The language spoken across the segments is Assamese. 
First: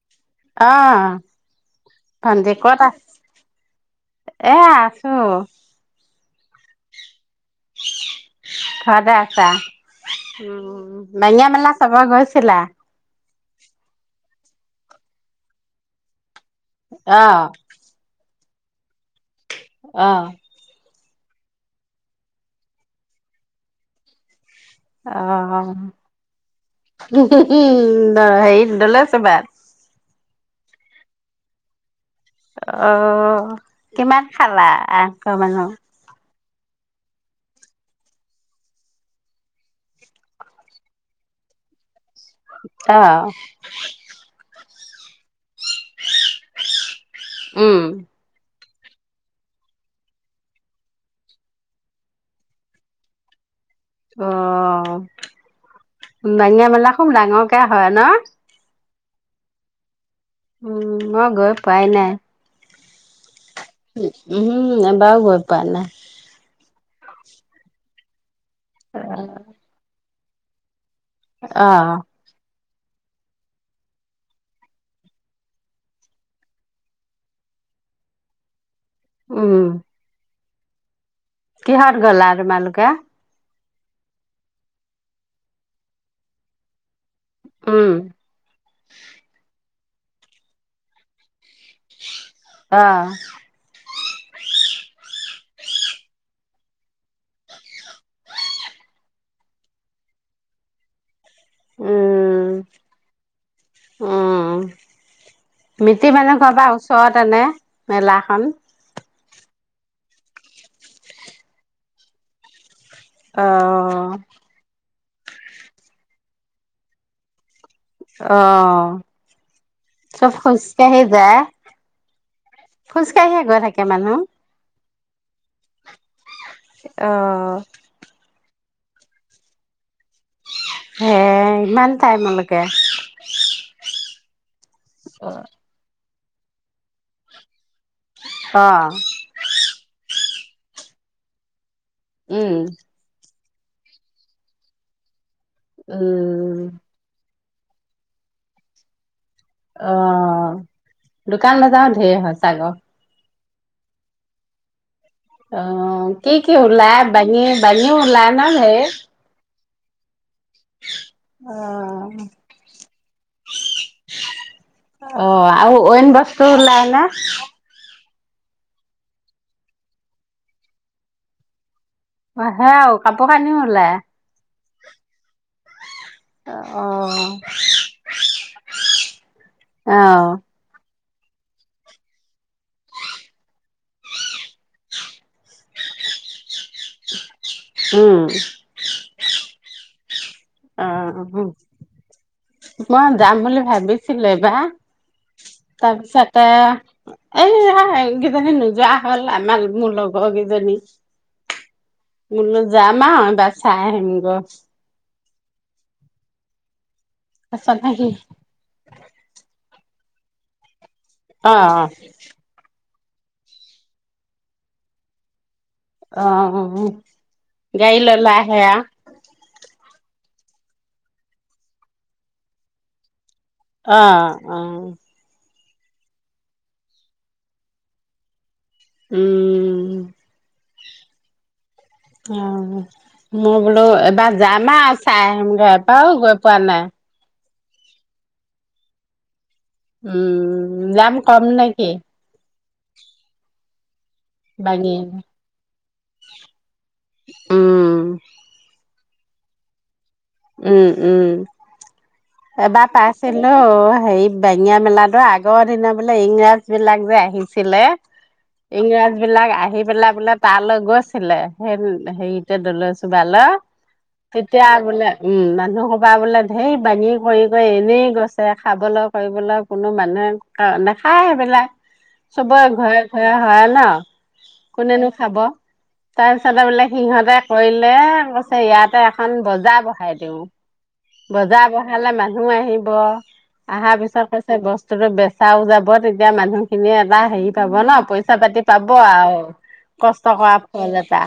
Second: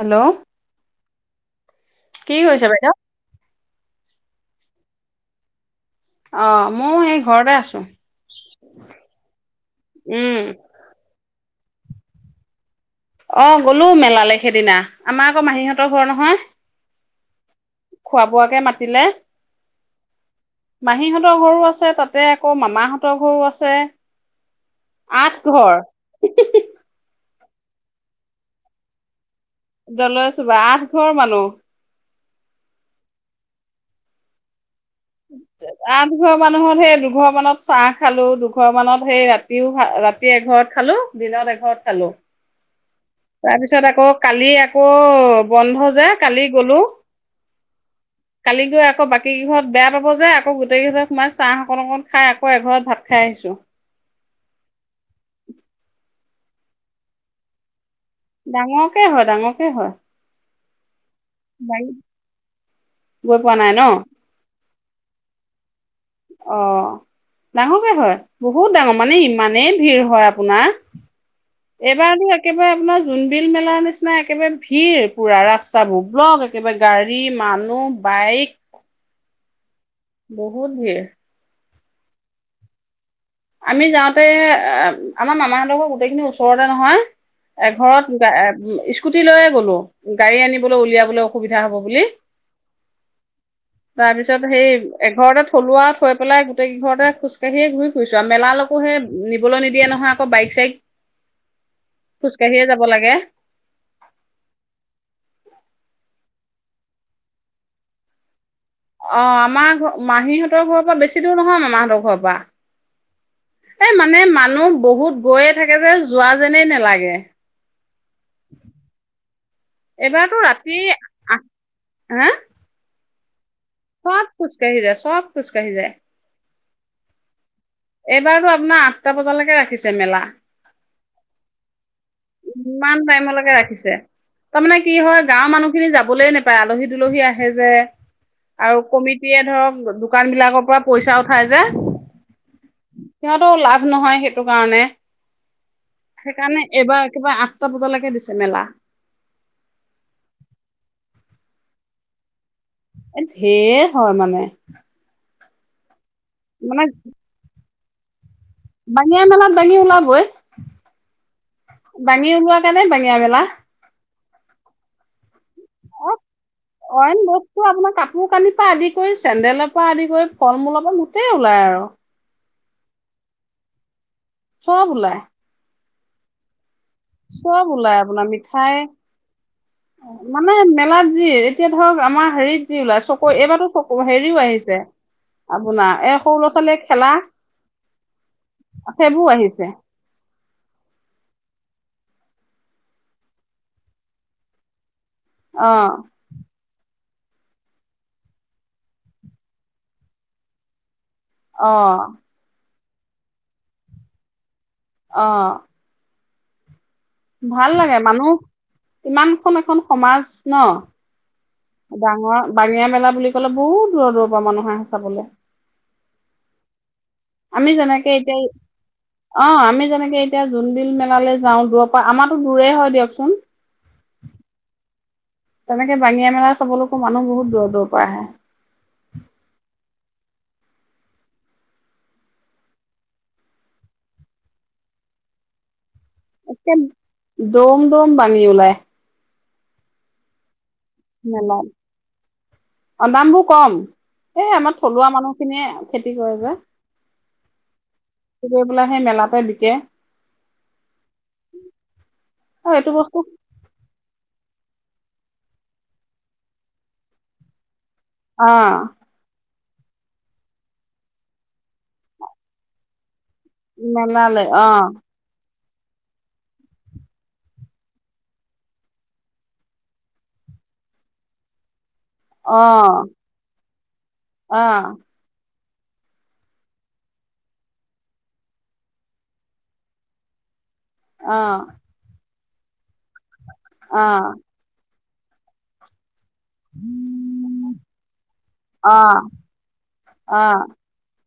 হেল্ল' অহ কি ভণ্টি, কৰিছে ক'ত আ, বাইদেউ? এয়া অহ অ' ময়ো সেই ঘৰতে আছোঁ। ঘৰতে আছা উম [unintelligible] মেলা চাব গৈছিলা অ গলো মেলালে সেইদিনা, আমাৰ আকৌ মাহীহঁতৰ ঘৰ নহয় অ। খোৱা বোৱাকে মাতিলে। অ'! মাহীহঁতৰ ঘৰো আছে তাতে আকৌ মামাহঁতৰ ঘৰো আছে। আঠ ঘৰ। হু! হু! হু! হেৰিত দলৈছুবাত। দলৈছুবা, আঠ ঘৰ মানুহ। অ, কিমান খালা? আঠ ঘৰ মানু্হ। আঠ ঘৰ মানুহত সেই দুঘৰ মানত চাহ খালো। দুঘৰ মানত সেই ৰাতিও ৰাতি এঘৰত খালো। দিনত এঘৰত খালো। অ তাৰপিছত আকৌ, কালি আক [unintelligible] বন্ধ যে কালি গ'লো। উম কালি সেই আকৌ বাকী গিঘৰত বেয়া পাব যে, আকৌ গোটেইকেই ঘৰত সোমাই চাহ অকন অকন খাই আকৌ এঘৰত ভাত খাই আহিছো। অ। বাঙিয়া মেলা, খুৱ ডাঙৰ কে হয়। ন। কে হয় ডাঙৰকে হয়। উম! মই গৈ পোৱা বাৰীত নাই। গৈ পোৱা নাই ন? উম এবাৰো গৈ পোৱা নাই। [inaudible] অ' ডাঙৰকে হয়। বহুত ডাঙৰ মানে ইমানেই ভিৰ হয় আপ পোনা অ এইবাৰটো একেবাৰে আপোনাৰ জোনবিল মেলাৰ নিচিনা একেবাৰে ভিৰ পুৰা ৰাস্তাবোৰ ব্লক একেবাৰে গাড়ী মানুহ বাইক। উম! বহুত ভিৰ। কিহত গ'লা তোমালোকে? আমি যাওঁতে এ আমাৰ মামাহঁতৰ গোটেইখিনি ওচৰতে নহয় উম এঘৰত স্কুটি লৈয়ে গ'লো। গাড়ী আনিবলৈ উলিয়াবলৈ অ সুবিধা হ'ব বুলি। অ তাৰপিছত সেই, এঘৰতে থলোঁ আৰু থৈ পেলাই গোটেই কিঘৰতে খোজকাঢ়িয়ে ঘূৰি মেলালকো হে নিবলৈ নিদিয়ে নহয়। আকৌ, বাইক চাইক। উম, খোজকাঢ়িয়ে যাব লাগে। উম, মিতি মানুহ পাবা ওচৰত এনে মেলাখন অ আমাৰ ঘ মাহীহঁতৰ ঘৰৰ পৰা বেছি দূৰ নহয় মামাহঁতৰ ঘৰৰ পৰা এ অ', মানে মানুহ বহুত গৈয়ে থাকে যে যোৱা যেনেই নালাগে অ', চব এইবাৰতো ৰাতি খোজকাঢ়ি যায়। আঠ হা খোজকাঢ়ি গৈ থাকে। মানুহ ক'ত খোজকাঢ়ি যোৱা চব খোজকাঢ়ি যায় অ এইবাৰতো আপোনাৰ আঠটা বজালৈকে ৰাখিছে মেলা। হে', ইমান টাইমলৈকে ইমান টাইমলৈকে ৰাখিছে তাৰমানানে কি হয় গাঁৱৰ মানুহখিনি যাব শুবলৈ নাপায় আলহী দুলহী আহে যে আৰু অ', কমিটিয়ে ধৰক দু দোকান বিলাকৰ পৰা পইচাও খাই যে। উম সিহঁতো লাভ নহয় সেইটো কাৰণে উম', কিবা আঠটা বজালৈকে দিছে মেলা অ দোকান নাযাও ধেৰ হ চাই লওঁ ঢেৰ হয় মানে। অহ ', কি কি মানে ওলাই বাহি বালি উলাই। না হে পানী ওলাবৈ অ', বাঙি ওলোৱা কাৰণে বাঙিয়া মেলা অ অ আৰু অইন অ বস্তু ওলালে কোৰ কানিৰ পৰা আদি কৰি চেন্দেলৰ পৰা আদি কৰি ফল মূলৰ পৰা গোটেই ওলাই আৰু আহে আৰু কাপোৰ কানিও ওলাই চব ওলাই। অ চব ওলাই আপোনাৰ মিঠাই অ মানে মেলাত যি এতিয়া ধৰক আমাৰ হেৰিত যি ওলাই চকু এইবাৰতো চকু হেৰিও আহিছে আপোনাৰ এই সৰু ল'ৰা ছোৱালীয়ে খেলা উম সেইবোৰ আহিছে অ মই যাম বুলি ভাবিছিলো এবাৰ অ তাৰ পিছতেই এইয়া এইকিজনী নোযোৱা হ'ল আমাৰ মোৰ লগ কিজনী অহ যাম আ এবাৰ চাই আহিম গৈ অ ভাল তাৰপিছত লাগে সি মানুহ ইমানখন এখন সমাজ ন অ', ডাঙৰ বাঙিয়া মেলা বুলি কলে বহুত দূৰৰ দূৰৰ পৰা মানুহ আহে চাবলৈ অ গাই যেনেকে লৈ লৈ এতিয়া আহে আও অ আমি যেনেকে এতিয়া জোনবিল মেলালৈ যাওঁ দূৰ পৰা আমাৰতো দূৰে হয় দিয়কচোন অ অ তেনেকে বাঙিয়া মেলা চাবলৈকো মানুহ বহুত দূৰৰ দূৰৰ পৰা আহে উম অ মই বোলো এবাৰ যামা চাই আহিম গে আৰু গৈ পোৱা একে নাই দৌম দৌম বালি ওলাই উম দাম কম মেলাত নেকি? অ দামবো কম এই আমাৰ বাঙি থলুৱা মানুহ খিনিয়ে খেতি কৰে যে উম, এইবিলাক সেই মেলাতে বিকে উম উম অ এবাৰ এইটো বস্তু পাইছিলো হেৰি বেঙিয়া মেলাতো আগৰ দিনে বোলে ইংৰাজ বিলাক যে আহিছিলে অ ইংৰাজ বিলাক আহি আহি পেলাই বোলে তালৈ গৈছিলে সেই হেৰিতে দলৈচুবা তালৈ মেলালে তেতিয়া অ', বোলে উ মানুহ খোপা বোলে ধেই বাঙি কৰি কৰি এনেই গৈছে খাবলৈ কৰিবলৈ কোনো মানুহে ক নেখায় এইবিলাক চবৰে ঘৰে অ', ঘৰে হয় ন অ', কোনেনো খাব তাৰপিছতে বোলে সিহতে কৰিলে কৈছে ইয়াতে এখন বজাৰ বহে খাই দিওঁ অ', অ', বজা বহালে মা [unintelligible] অ', আহাৰ পিছত অ', কৈছে বচ [unintelligible] বেচাও যাব [unintelligible] এতিয়া মানুহ খিনিয়ে এটা হেৰি পাব ন পইচা পাতি পাব অ', আৰু কষ্ট কৰা ফল এটা,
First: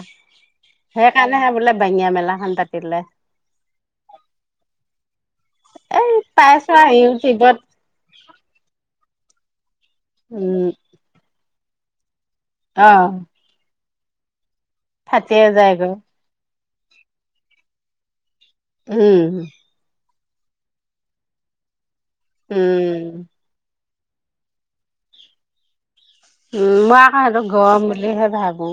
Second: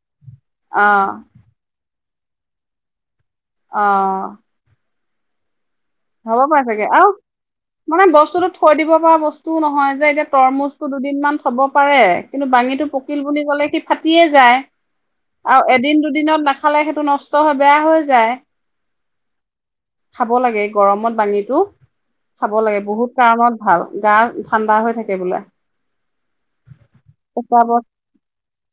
অ', সেইকাৰণেহে বোলে [unintelligible] অ' এই হ'ব পাৰে পাইছো চাগে আৰু ইউটিউবত মানে বস্তুটোত থৈ দিব পৰা বস্তু টো নহয় এতিয়া উম তৰমুজ টো দুদিনমান থ'ব পাৰে কিন্তু অ [unintelligible] পকিল বুলি গ'লে সি ফাটিয়ে যায়। ফাটিয়ে আৰু যায়গৈ এদিন দুদিনত খালে সেইটো নষ্ট হয় বেয়া হৈ যায়। উম। খাব লাগে গৰমত বাঙিটো। খাব লাগে উম বহুত কাৰণত ভাল। গা ঠাণ্ডা হৈ থাকে বোলে। উম', মই আকৌ সেইটো গম পেচাবত বুলিহে ভাবো।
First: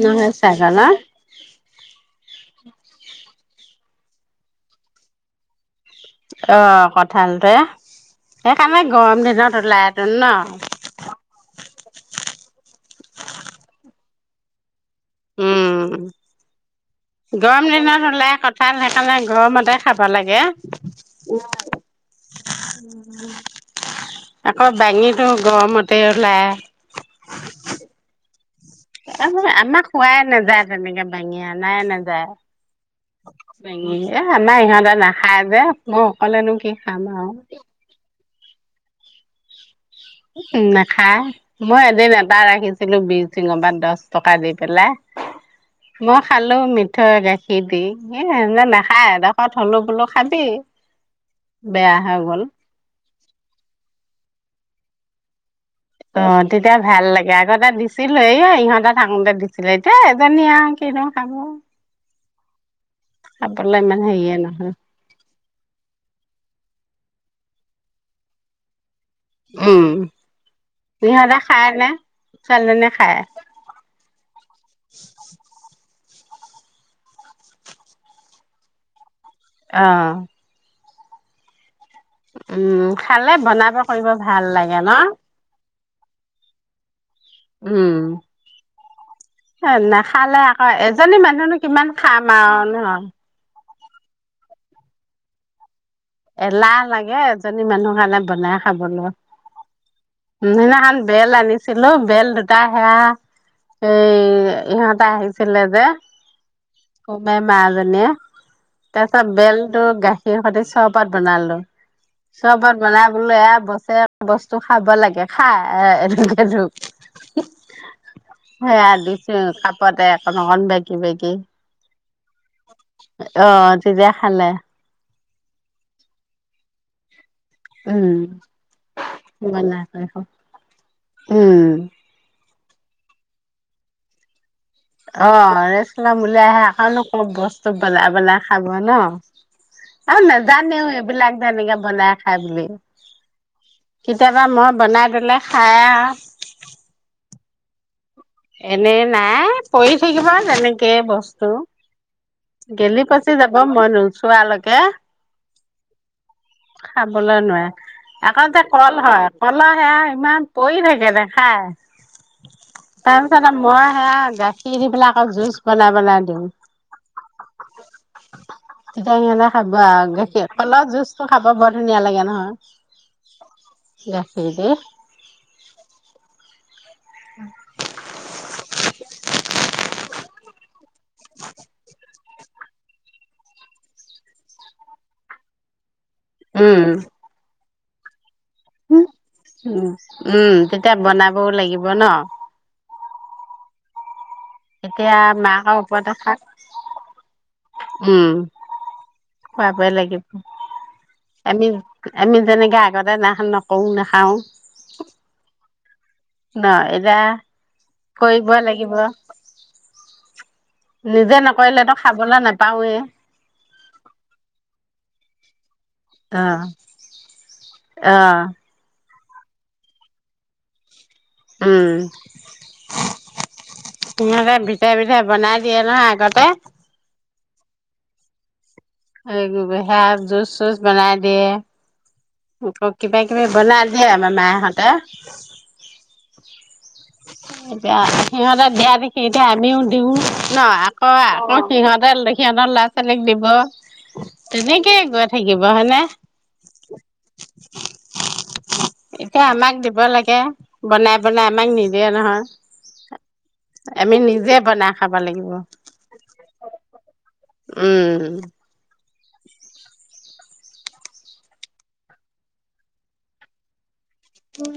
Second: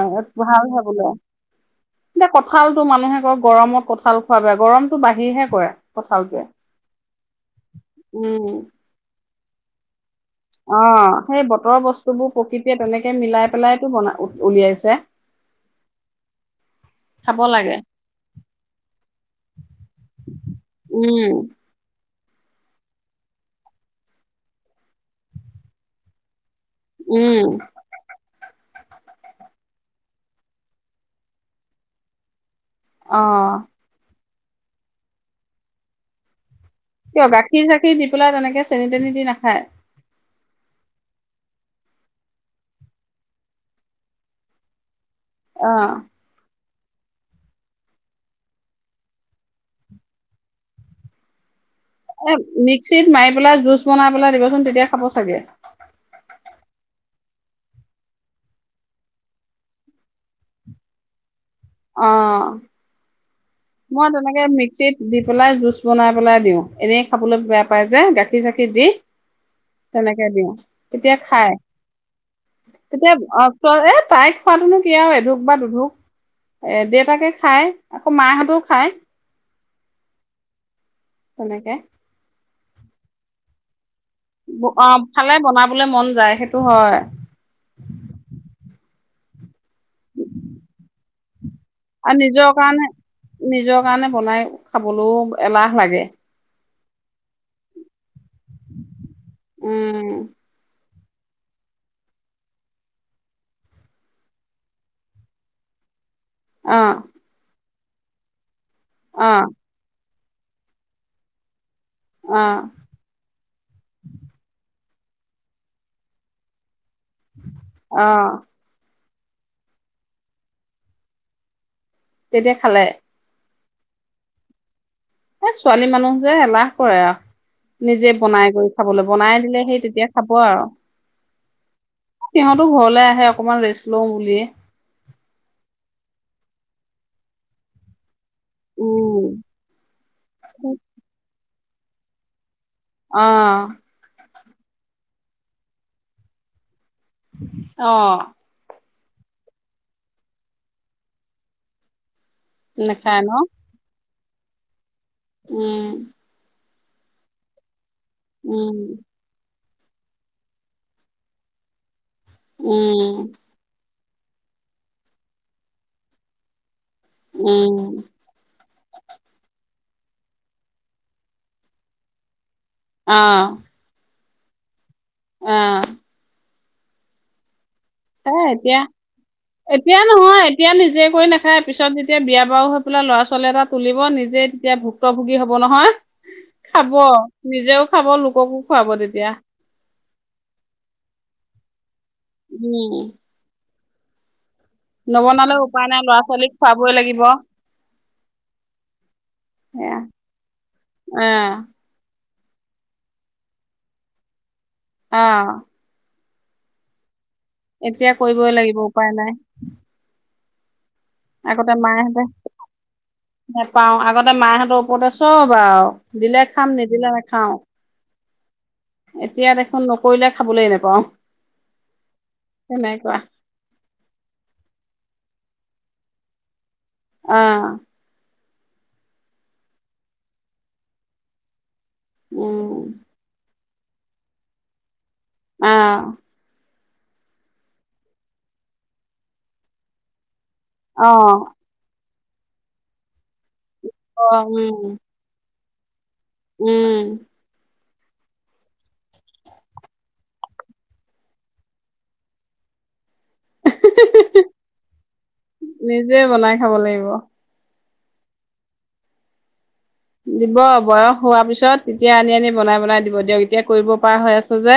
নহয় ভাল চাগে ন? হয় বোলে এতিয়া কঁঠালটো মানুহে কয় গৰমত কঁঠাল খোৱা বেয়া। গৰমতটো বহিৰহে কৰে। কঁঠালটোৱে। অ', কঁঠালটোৱে, উম, সেইকাৰণে গৰম দিনত [unintelligible] অ', সেই বতৰৰ বস্তু বোৰ এতিয়া তেনেকে মিলাই পেলাইতো বনাই উলিয়াইছে। উম', খাব গৰম লাগে। দিনত ওলাই কঠাল, সেইকাৰণে গৰমতে খাব লাগে। উম আকৌ বাাঙিটো গৰমতে ওলাই উম',। আমাক খোৱাই নাযায়, তেনেকে বেঙিয়া নাই নাযায়। অ', বাঙি এ আমাৰ ইহঁতেৰ নাখায় যে, মই অকলেনো কি খাম কিয় আৰু গাখীৰ চাখি দি সৰু ল'ৰাই যেনেকে চেনি তেনি দি নাখায়? নাখায় মই এদিন এটা ৰাখিছিলো বি চিঙ পৰা দহ টকা দি পেলাই। অ মই খালো মিঠ থৈ গাখীৰ দি এ নাখায় ডোখত হলো বোলো খাবি বেয়া হৈ এ গ'ল মিক্সিত মাৰি পেলাই জুচ বনাই পেলাই দিবচোন তেতিয়া খাব চাগে অ ', তেতিয়া ভাল লাগে আগ এটা দিছিলো এ অ', ইহঁতে থাকোতে দিছিলে এতিয়া এজনী আৰু কি নু খাব। অ খাবলৈ ইমান মই হেৰিয়ে তেনেকে নহয় মিক্সিত দি পেলাই জুচ বনাই পেলাই দিওঁ এনেই খাবলৈ বেয়া পাই যে গাখীৰ চাখিৰ দি। উম তেনেকে দিওঁ তেতিয়া সিহঁতে খাই নে ছোৱালীজনীয়ে তেতিয়া খায় এ তাইক খোৱাতনো ক আৰু এধোক বা দুধোক এ ', দেউতাকে খাই আকৌ মাহঁতো খাই অ তেনেকে উম 'খালে বনাব কৰিব ভাল লাগে ন। মোৰ বলে মন যায় সেইটো হয় উম', নাখালে আকৌ এজনী মানুহ কিমান খাম নিজৰ আৰু কাৰণে নহয়। নিজৰ কাৰণে বনাই খাবলৈও এলাহ লাগে লাহ লাগে এজনী মানুহ কাৰণে। বনাই খাবলৈ উম মানে অম [unintelligible] বেল আনিছিলো বেল দুটা সেয়া এই ইহঁতে আহিছিলে যে অ মই ম যে [inaudible] নে তাৰ পিছত অ', বেলতো গাখীৰ সেইয়া পাছো [unintelligible] চৰপত বনালো অ', চৰবত বনাই বোলো এ বছে বস্তু খাব লাগে খা এ- এ জোক অ', সেৱা আদি উ', কাপতে অকণ অকণ বেগী -বেগী তেতিয়া খালে। চিযেয়া খালে এহ 'ছোৱালী মানুহ যে এলাহ কৰে আৰু নিজে উম বনাই কৰি খাবলৈ বনাই দিলে সেই তেতিয়া খাব আৰু উম', সিহঁতো ঘৰলৈ আহে অকণমান ৰেষ্ট লওঁ বুলিয়ে অ' ৰেষ্ট ল'ম বুলি আহে অকণনো [unintelligible] বস্তু বনাই [unintelligible] খাব ন' উম আৰু নাজানেও এইবিলাক যে এনেকে বনাই খাই বুলি অ' কেতিয়াবা মই বনাই দিলে খাইয়ে আ অ' এনে নাই পৰি থাকিব তেনেকে বস্তু নেখায় ন গেলি-পচি যাব মই নো চোৱালৈকে উম খাবলৈ নোৱাৰে আকৌ [unintelligible] উম, কল হয় ক'লা সয়া ইমান পৰি থাকে নেখাই উম, তাৰপিছতে মই গাখীৰ দি পেলাই আকৌ জুচ বনাই বনাই দিওঁ উম, [unintelligible] খাবি বা গাখীৰ কলৰ জুচ খাব বৰ ধুনীয়া লাগে নহয় অ' গাখীৰ দি অ' [unintelligible] এ এতিয়া এতিয়া নহয় এতিয়া নিজে কৰি নাখায় পিছত য তেতিয়া বিয়া বাৰু হৈ পেলাই ল'ৰা-ছোৱালী এটা তুলিব নিজে তেতিয়া ভুক্তভোগী হ'ব নহয় উম খাব নিজেও খাব লোক উম উম তেতিয়া বনাবও লাগিব ন' উম এতিয়া নবনালেও মাকৰ উপায় নাই ওপৰত ল'ৰা খাক, ছোৱালীক খুৱাবই লাগিব উম খোৱাবই সেয়া লাগিব অ', আমি আমি যেনেকে আগতে নাহ নকৰো নাখাওঁ অ', ন' এতা এতিয়া কৰিবই লাগিব উপায় নাই নিজে আগতে নকৰিলেতো মাহঁতে খাবলৈ নাপাওৱে। নাপাওঁ আগতে মাহঁতৰ ওপৰতে চ চব আৰু দিলে অ', খাম নিদিলে নাখাওঁ। অ', এতিয়া দেখোন নকৰিলে খাবলৈয়ে নেপাওঁ উম সিহঁতে বিধে বিধে বনাই- দিয়ে নহয় আগতে, অহ [unintelligible] হ গ হেয়া জুচ চুচ বনাই দিয়ে উম, আকৌ কিবা কিবি বনাই দিয়ে আমাৰ মায়হঁতে অহ এতিয়া সিহঁতে দিয়া দেখি এতিয়া আমিও দিওঁ নহ আকৌ অ', আকৌ সিহতে দেখি সিহঁতৰ লৰা ছোৱালীক দিব অ', তেনেকে উম, গৈ থাকি- -লাগিব হয় নে উম এতিয়া আমাক দিব লাগে বনাই বনাই আমাক নিদিয়ে নহয় আমি নিজে বনাই খাব লাগিব নিজে বনাই খাব লাগিব। উম দিব বয়স হোৱাৰ পিছত তেতিয়া আনি আনি বনাই বনাই দিব দিয়ক এতিয়া কৰিব পাৰা হৈ আছে যে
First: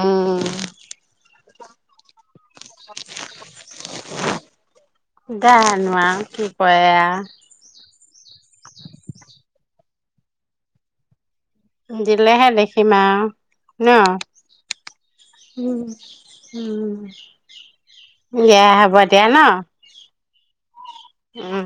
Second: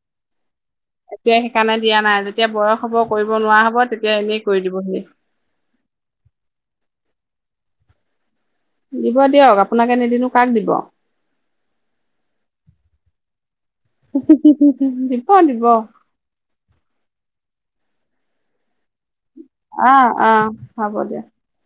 উম সেইকাৰণে দিয়া নাই তেতিয়া বয়স হ'ব কৰিব নোৱাৰা হ'ব তেতিয়া এনেই কৰি দিবহি জানো আৰু কি কৰে আৰু দিব দিয়ক আপোনাকে নিদিনো কাক দিব দিলেহে দেখিম আৰু ন দিব দিব দিয়া হব দিয়া দিয়া ন অ', অ হব দিয়া উম